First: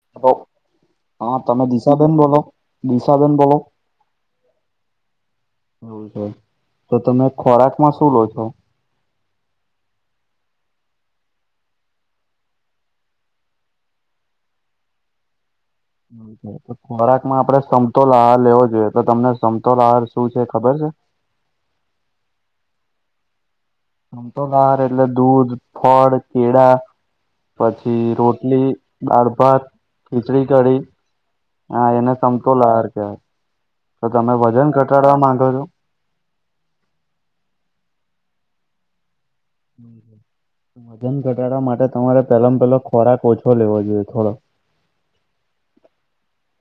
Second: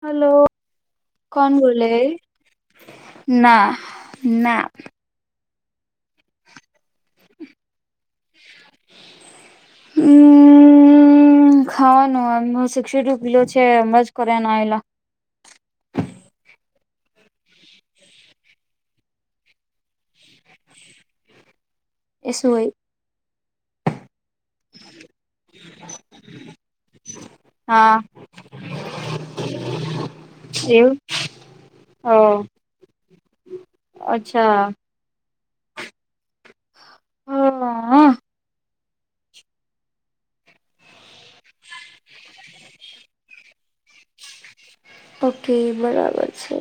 Hello. હા કોણ તમે બોલે દિશાબેન બોલો દિશાબેન બોલો. ના ના એવુ છે તો તમે ખોરાકમાં શું લો છો. હમ્મ. હમ ખાવાનું આ સિક્સ્ટી ટુ કિલો છે અમ જ કરે આવેલા. ખોરાક માં આપડે સમતોલ આહાર લેવો જોઈએ તો તમને સમતોલ આહાર શું છે ખબર છે. એ સુ હોય. સમતોલ આહાર એટલે દૂધ ફળ કેળા. હા પછી રોટલી દાળ ભાત ખીચડી કઢી. એવું હા હ એને સમતોલ આહાર કહેવાય તો તમે અચ્છા વજન ઘટાડવા માંગો છો. હા વજન ઘટાડવા માટે તમારે પેલા પેલો ખોરાક ઓછો લેવો જોઈએ થોડો. ઓકે બરાબર છે.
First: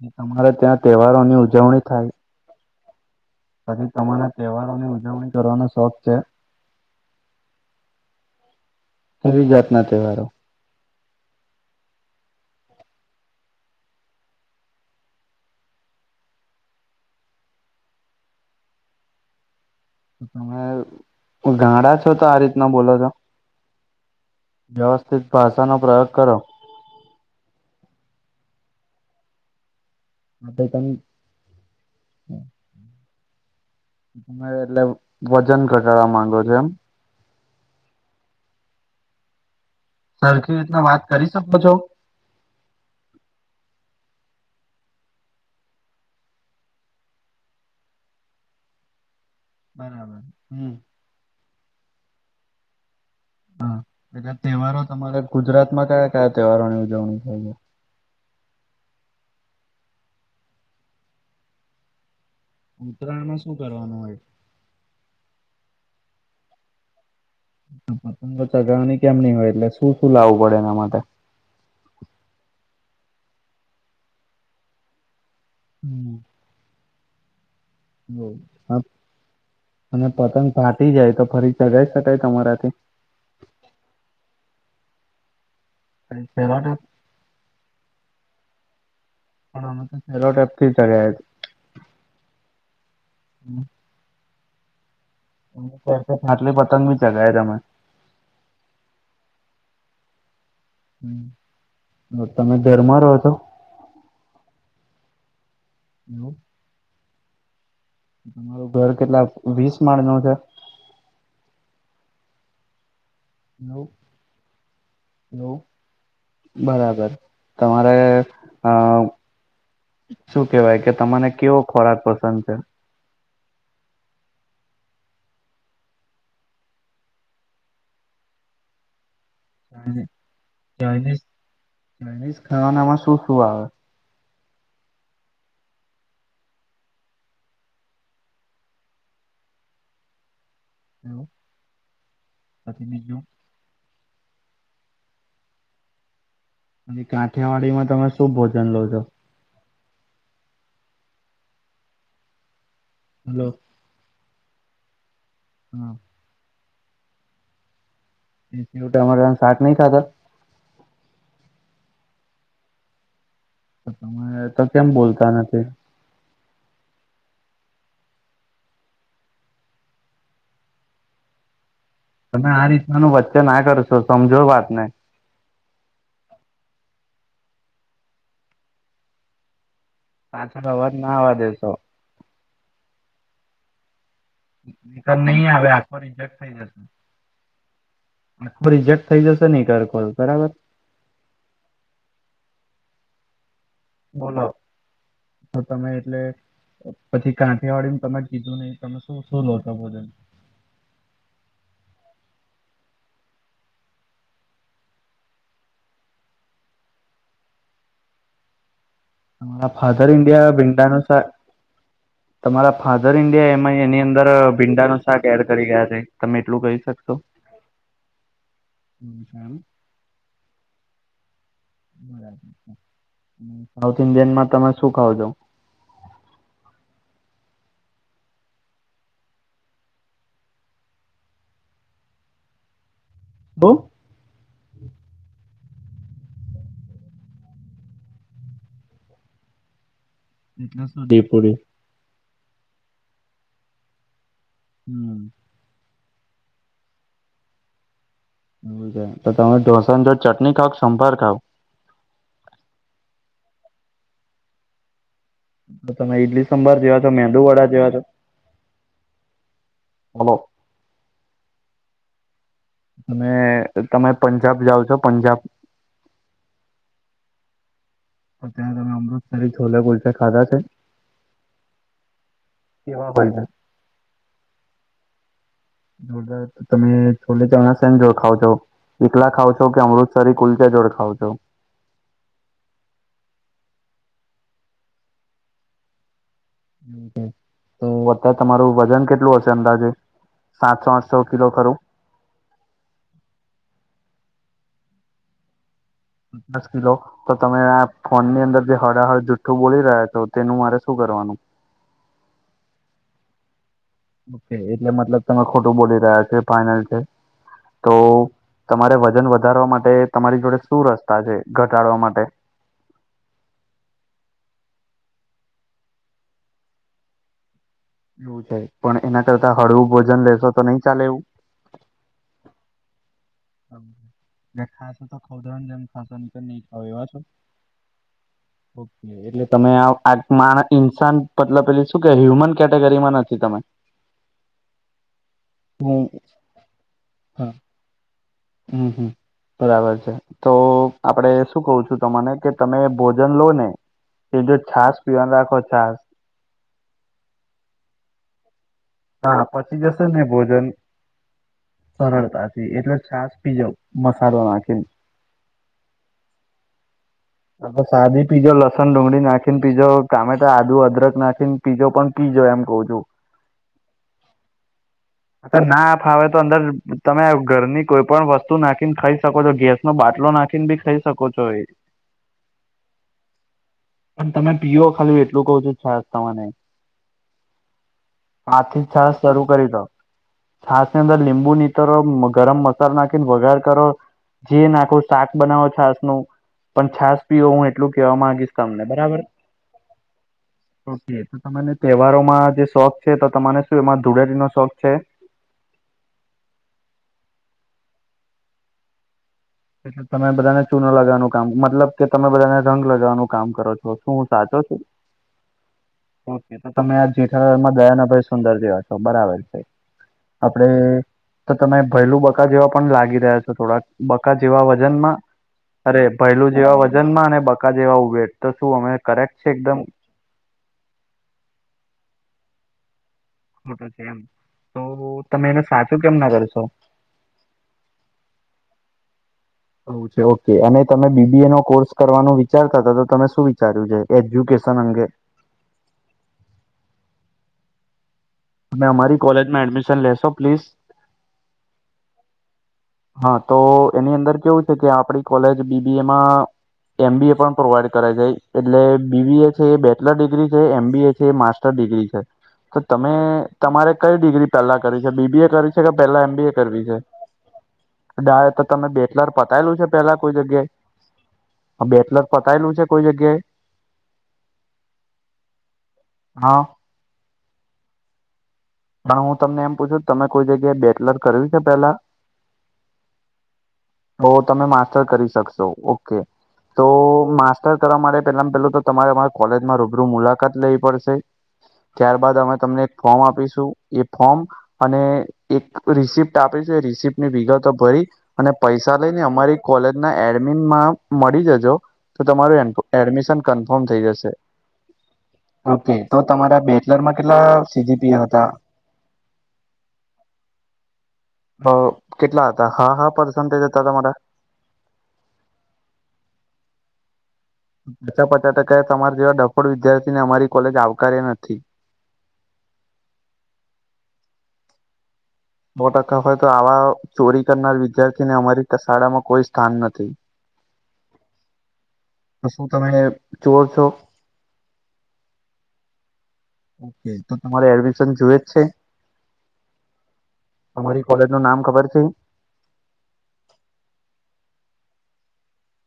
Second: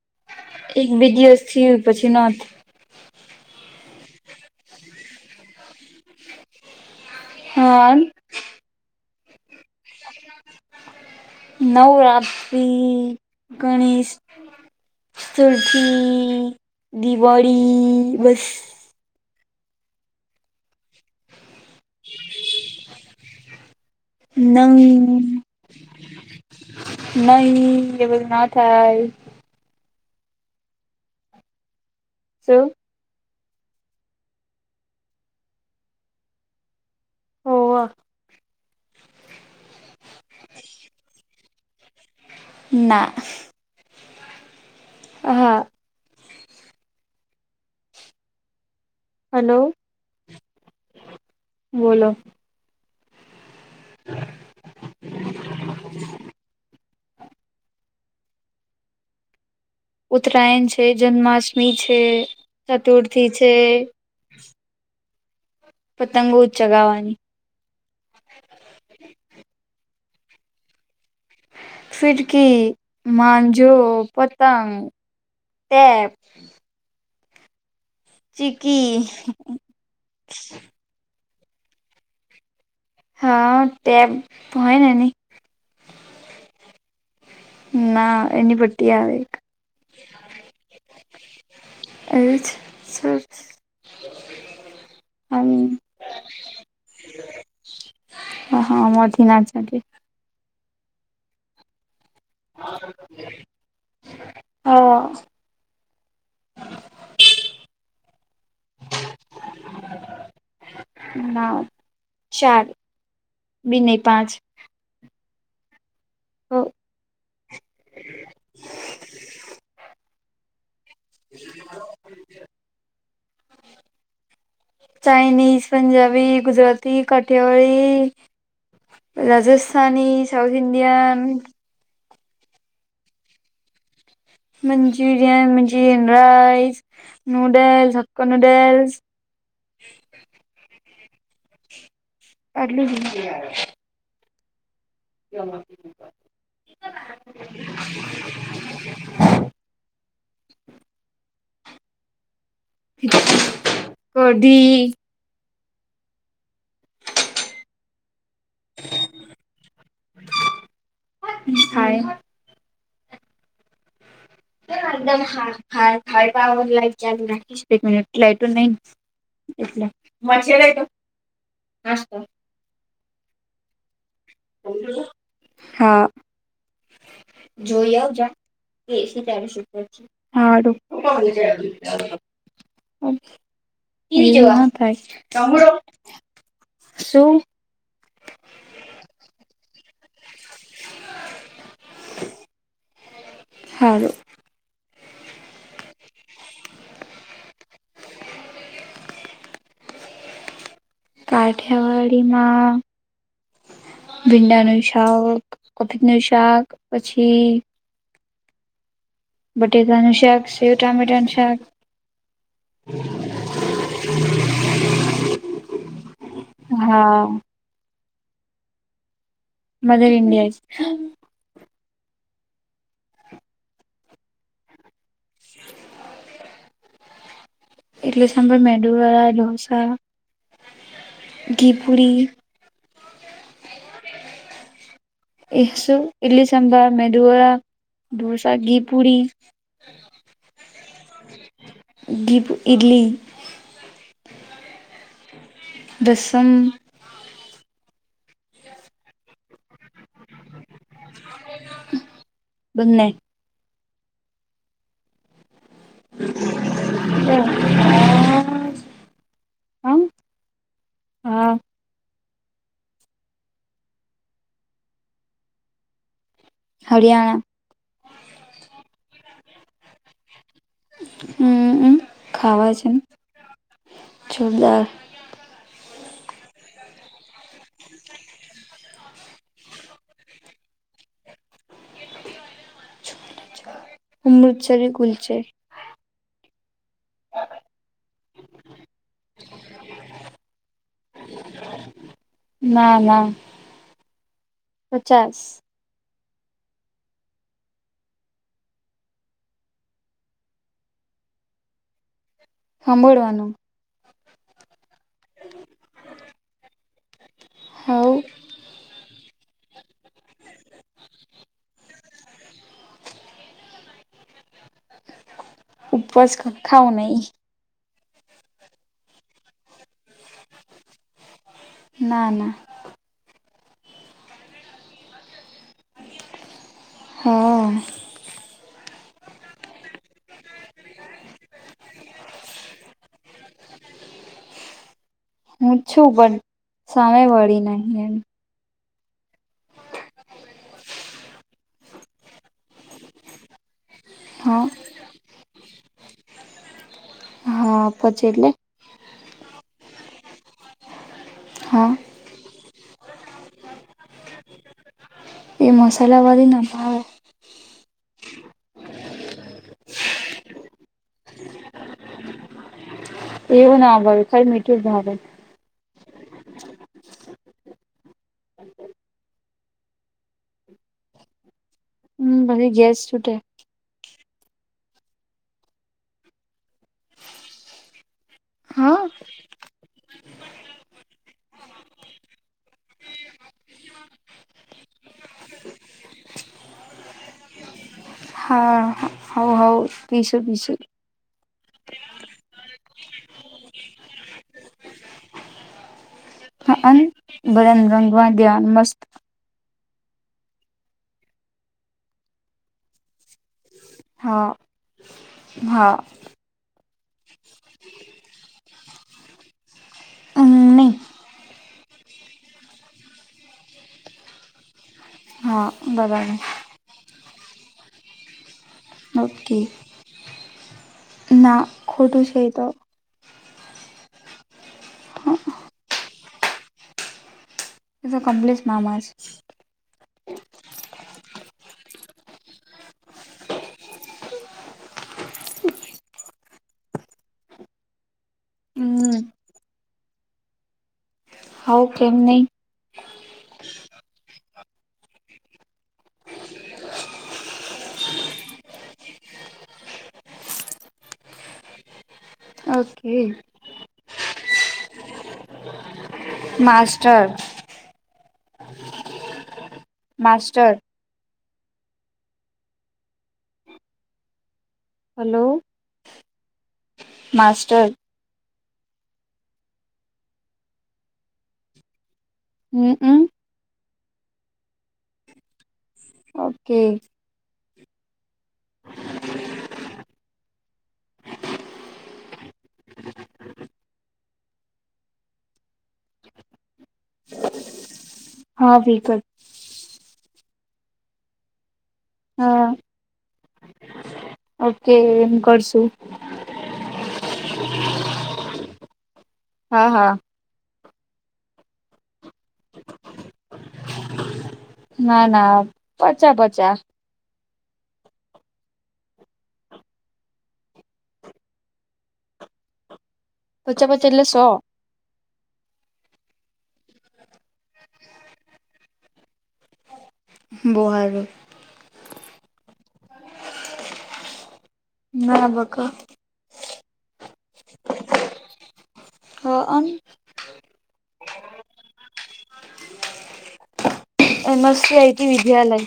તમારે ત્યાં એક બે તહેવારોની દિવસ થયું ઉજવણી પછી થાય ન થ. પછી તમારા તહેવારો ની ઉજવણી કરવાનો શોખ છે. હા. [unintelligible] નવરાત્રી ગણેશ. સુરખી દિવાળી બસ. તમે ગાડા છો તો આ રીતના બોલો છો. વ્યવસ્થિત ભાષાનો પ્રયોગ કરો. નહી એ બધું ના થાય. એ તમે. એવું. હા એટલે વજન ઘટાડવા માંગો છો એમ. હોવ. સરખી રીતના વાત કરી શકો છો. ના. હા. હલો બરાબર હમ. બોલો. હા એટલે તહેવારો તમારે ગુજરાત માં કયા કયા તહેવારો ની ઉજવણી થાય છે. ઉત્તરાયણ છે જન્માષ્ટમી છે ચતુર્થી ઉત્તરાયણમાં છે. શું કરવાનું હોય? પતંગો ચગાવવાની. પતંગ તો ચગાવણીની કેમ ની હોય એટલે શું શું લાવવું પડે એના માટે. ફિરકી, માંજો, પતંગ, ટેપ ચીકી અને પતંગ ફાટી જાય તો ફરી ચગાઈ શકાય તમારાથી હા બ હોયને ન? પ છેવા ના એની પટી આવે. પણ અમે તો સેલો ટેપ થી ચ્યા એ સર ત ફાટલે પતંગી ચગ એ મ હ હા મધ નાચ કે હ તમે ઘરમાં રહો છો? હા! હમ તમારું ઘર કેટલા વીસ માળ નુ છે. ના ચાલ હલો હલો બરાબર તમારે આ શું કેવાય કે? તને કેવો ખોરાક પસંદ છે? ચાઇનીઝ, પંજાબી, ગુજરાતી, કઠિયાવાળી-' જુસ્થાની, સાાઉથ ઇન્ડયાન-' મેનીસ ખાવાનામાં શું શું આવે? Manchurian, Manchurian rice, noodles, હક્કો noodles hello અડલી હિ [inaudible] [inaudible] અને કાંઠિયાવાડીમાં તમે શું ભોજન લો છો.? હલો! કઢી હા તમારા અમા શાક નહી ખાતા? નિ સ્ થાય તમે તો કેમ બોલતા નથી.? હર પાાવર લાઈટ ચાલુ રાખીશ એક મિટ લાઇટ નઈ, એટ મચ્છર તો નાસ્ [inaudible] તમે આ રીતનાનું વચ્ચે ના કરશો સમજો વાત ને હા જોઈ આવજ કેસી ત્યારે સુ કર? હા પાછળ અવાજ ના આવવા દેશો થાય નીકર નહીં આવે આખો રિજેક્ટ શું? આખું રિજેક્ટ થઈ જશે નહી કર કોલ બરાબર? હા! બોલો તો તમે એટલે પછી કાંઠિયાવાળડી ને તમે કીધું નહી તમે શું શું લો છો ભોજન? કાઠિયાવાડીમાં? ભીંડાનું શાક કથિતનું શાક પછી? હ બટેકાનું શાક, ફાદરઇન્ડિયા સેવ ભિડાનો ટામેટાનું શાક, તમારા ફાધર ઇન્ડિયા એમાં એની અંદર ભીંડા ન શાક એડ કરી ગયા છે તમે એટલું કહી શકશો? હા હમ સાર [inaudible] મદર ઇન્ડિયા સાઉથ ઇન્ડિયનમાં તમે શું ખાવજો? [inaudible] ઈડલી, સાંભળ મેદુવાડા, ઢોસા, ઘી પૂરી બો? શું ઇડલી સાંભર મેદુવારા દોસા ઘી પુરી- એટલે શુંધીપોડી. ડીપ ઇટલી. હમ દસમ. તો તમે ઠોસા જોળે ચટણી ખાવ કે સંપાર ખાવ? બને. તમે ઈડલી સંભર જેવા છો મેંદુ વડા હા જેવા છો હલો હા તમે તમે પંજાબ જાઓ છો પંજાબ? હરિયાણા. પણ ત્યાં તમે અમૃતસરી છોલા કુલચે ખાધા છે? હમ ખાવા છે કેવા હોય છે? જોરદાર. જોરદ તમે છોલે ચાવના ને જોડે ખાવ છો? એકખલા ખાાવ છો કે અમૃતસર કુલચ જોડ ખાવ છો? અમૃતસરે કુલ્ચે. હમ તો અત્યારે તમારું વજન કેટલું હશે અંદાજે સાતસો આઠસો કિલો ખરું? ના ના પચાસ. પચાસ કિલો. તો તમે આ ફોન ની અંદર જે હળહળ જુઠ્ઠું બોલી રહ્યા છો તેનું મારે શું કરવાનું? સાંભોળવાનું. એટલે મતલબ તમે ખોટું બોલી રહ્યા છો ફઇનલ છે. તો હવ તમારે વજન વધારવા માટે તમારી જોડે શું રસ્તા છે ઘટાડવા માટે? ઉપવાસ ખાવ નહી. એવું છે પણ એના કરતા હળવું ભોજન લેશો તો નહી ચાલે એવું? ના ના. દખાય તો ખનાસન તો નહી એવા છો? હા હું ઓકે એટલે તમે આ મા ઇન્સાન પતલા પેલી શું કે હ્યુમન કેટેગરીમાં નથી તમે. હું છું પણ સામે વળી નહી એમ. હમ હમ બરાબર છે તો આપડે શું કઉ છું તને કે તમે ભોજન લો ને એ જો હા છાસ પીહન રાખો છાસ. હા પચે એટલે? હા પછી જશે ને ભોજન હા સરળતાથી એટલે છાસ પીજાવ મસાલો નાખીને. એ મસાલાવાળી ના ભાવે. હમ. હ સાદી પીજો લસણ ડુંગળી નાખીને પીઝો ટામેટા આદુ અદરક નાખીને પીજો પણ પીજો એમ કઉ છું. એવું નાભાઈ કઈ મીઠું જ ભાવે. અ ના ફાવે તો અંદર તમે ઘરની કોઈ પણ વસ્તુ નાખીને ખાઈ શકો છો ગેસ બાટલો નાખીને બી ખાઈ શકો છો એ. હ ભછી ગેસ છૂટે. પણ તમે પીઓ ખાલી એટલું કવ છો સાહેબ તમાને. આથી હા છ શરૂ કરી દો છાસ ની અંદર લીંબુ નીતરો ગરમ મસાલો નાખીને વગાર કરો. જે નાખો શાક બનાવો છાસ નુ. પણ છાસ પીવ હું એટલું કેહેવા માંગીશ હા તમને બરાબર. હવ હવ પીશું પીશું. ઓકે તો તને તહેવારોમાં જે શોખ છે તો તમારે શું એમાં ધૂળેરીનો શોખ છે. [unintelligible] બધાને રંગવા ગ્યા મસ્ત એટલે તમે બધાને ચૂનો લગવાનું કામ મતલબ કે તમે બધાને રંગ લગાવવાનું કામ કરો છો. તો શું હું હા સાચો છું? હા એ તો તમે આ જેઠાલાલમાં દયાના ભાઈ સુંદર જેવા છો બરાબર છે. આપડે નહી તો તમે ભયલું બકા જેવા પણ લાગી રહ્યા છો થોડાક. [unintelligible] જેવા વજનમાં હા અરે ભયલું બરાબર જેવા વજન વજનમાં અને બકા જેવા ઉભેટ તો શું અમે કરેક્ટ છે ઓકે એકદમ ના ખોટું છે એતો. ખોટો છે એમ તો તમે એને સાચું કેમ ના કરશો એતો કમ્લેશ મામાજ. ઓકે ઓકે અને તમે બીબી એ નો કોર્સ કરવાનું વિચારતા હતા તો તમે શું વિચાર્યું છે એજ્યુકેશન અંગે તમે અમારી હમ કોલેજમાં એડમિશન લેશો પ્લીઝ હવ કેમ નહી હા તો એની અંદર કેવું છે કે આપડી કોલેજ બીબી એમાં એમ બી એ પણ પ્રોવાઈડ કરાય છેાય એટલે બીબી એ છે એ બેચલર ડિગ્રી છે એમબી એ છે માસ્ ટર ડિગ્રી છે તો તમે ઓકે તમારે કઈ ડિગ્રી પહેલા કરી છે બીબીએ કર વી છે કે પેલા એમબી એ કરવી છે માસ્ટર તો તમે બેચલર પતાયેલું છે. પેલા કોઈ માસ્ટર જગ્યાએ બેચલર પતાયેલું છે કોઈ જગ્યાએ હલો. હા. માસ્ટર. પણ હું તમને એમ પૂછું કે તમે કોઈ જગ્યાએ બેચલર કર્યું છે પેલા હમમ તો તમે માસ્ટર કરી શકશો ઓકે ઓકે તો માસ્ટર કરવા માટે પેલા પેલું તો તમારે અમાર કોલેજમાં રૂબરૂ મુલાકાત લેવી પડશે. ત્યારબાદ અમે તમને એક ફોર્મ આપીશું એ ફોર્મ અને એક રિસિપ્ટ આપી છે રિસિપ્ટની વિગતો ભરી અને હા પૈસા વિગત લઈને અમારી કોલેજ ના એડમિનમાં મળી જજો તો હા તમારું એડમિશન કન્ફર્મ થઈ જશે. ઓકે એમ કરશુ. ઓકે તો તમારા બેચલરમાં કેટલા સીજીપી હતા. હા હા. હ કેટલા હતા હા હા પસન્ટેજ હતા તમારા. ના ના પચા પચા પાચા પચા ટકા તમારે જેવા ડફોડ વિદ્યાર્થી ને અમારી કોલેજ આવકાર્ય નથી. પચા પચા એટલે સો સો ટકા હોય તો આવા ચોરી કરનાર વિદ્યાર્થીને અમારી શાળા માં કોઈ સ્થાન નથી. બો હારુ તો શું તમે ચોર છો ના બકા ઓકે તો તમારે એડમિશન જુએ જ છે હ અમ અમારી કોલેજ નું નામ ખબર છે M S C I T વિદ્યાલય.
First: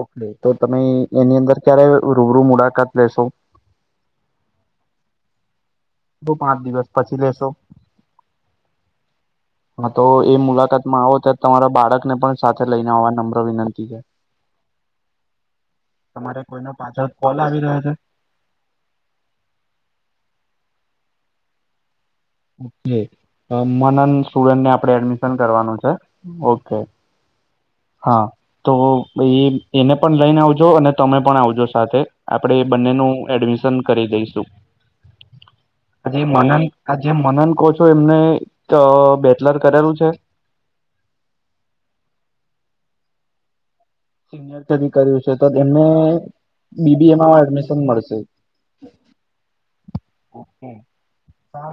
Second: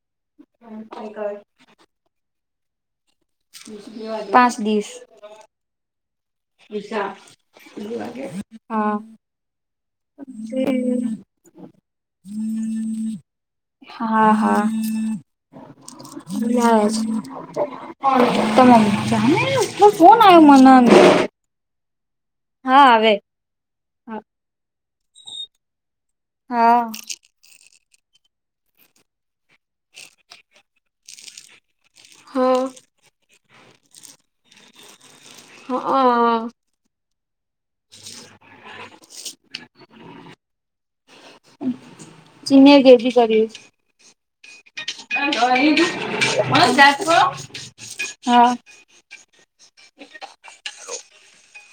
ઓકે તો તમે એની અંદર ક્યારે રૂબરૂ મુલાકાત લેશો પાંચ દિવસે તો પાંચ દિવસ પછી લેશો [unintelligible] લાગે હા હા તો એ મુલાકાતમાં આવો ત્યારે તમારા બાળકને પણ સાથે લઈને આવવા નમ્ર વિનંતી છે. હા હા તમારે કોઈનો ત્યાજ પાછળ કોલ આવી રહ્યો છે તમે જાને તું ફોન આયો મને હા ઓકે આવે મનન હા સ્ટુડન્ટને આપણે એડમિશન કરવાનું છ ઓકે હા તો એને પણ લઈને આવજો અને તમે પણ આવજો સાથે આપણે હા બંનેનું એડમિશન કરી દઈશું. આ જે હા મનન આ જે મનન. કોચું એમને બેચલર કરેલું છે? સિનિયર કેજી કર્યું છે. Senior KG કરીયું? [inaudible] અત્યારતો એમાં એડમિશન મળશે હા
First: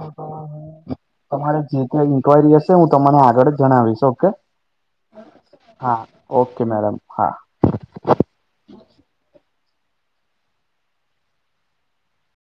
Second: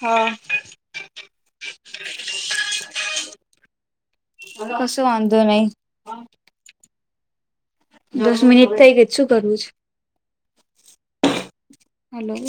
હા તમારે જે ક્યાં ઇન્ક્વાયરી હશે હું તમને આગળ જણાવીશ હો. કે કશો વાંધો નહી હા ઓકે મેડમ હા. દસ મિનિટ થઈ કે શું કરવું છે? હલો!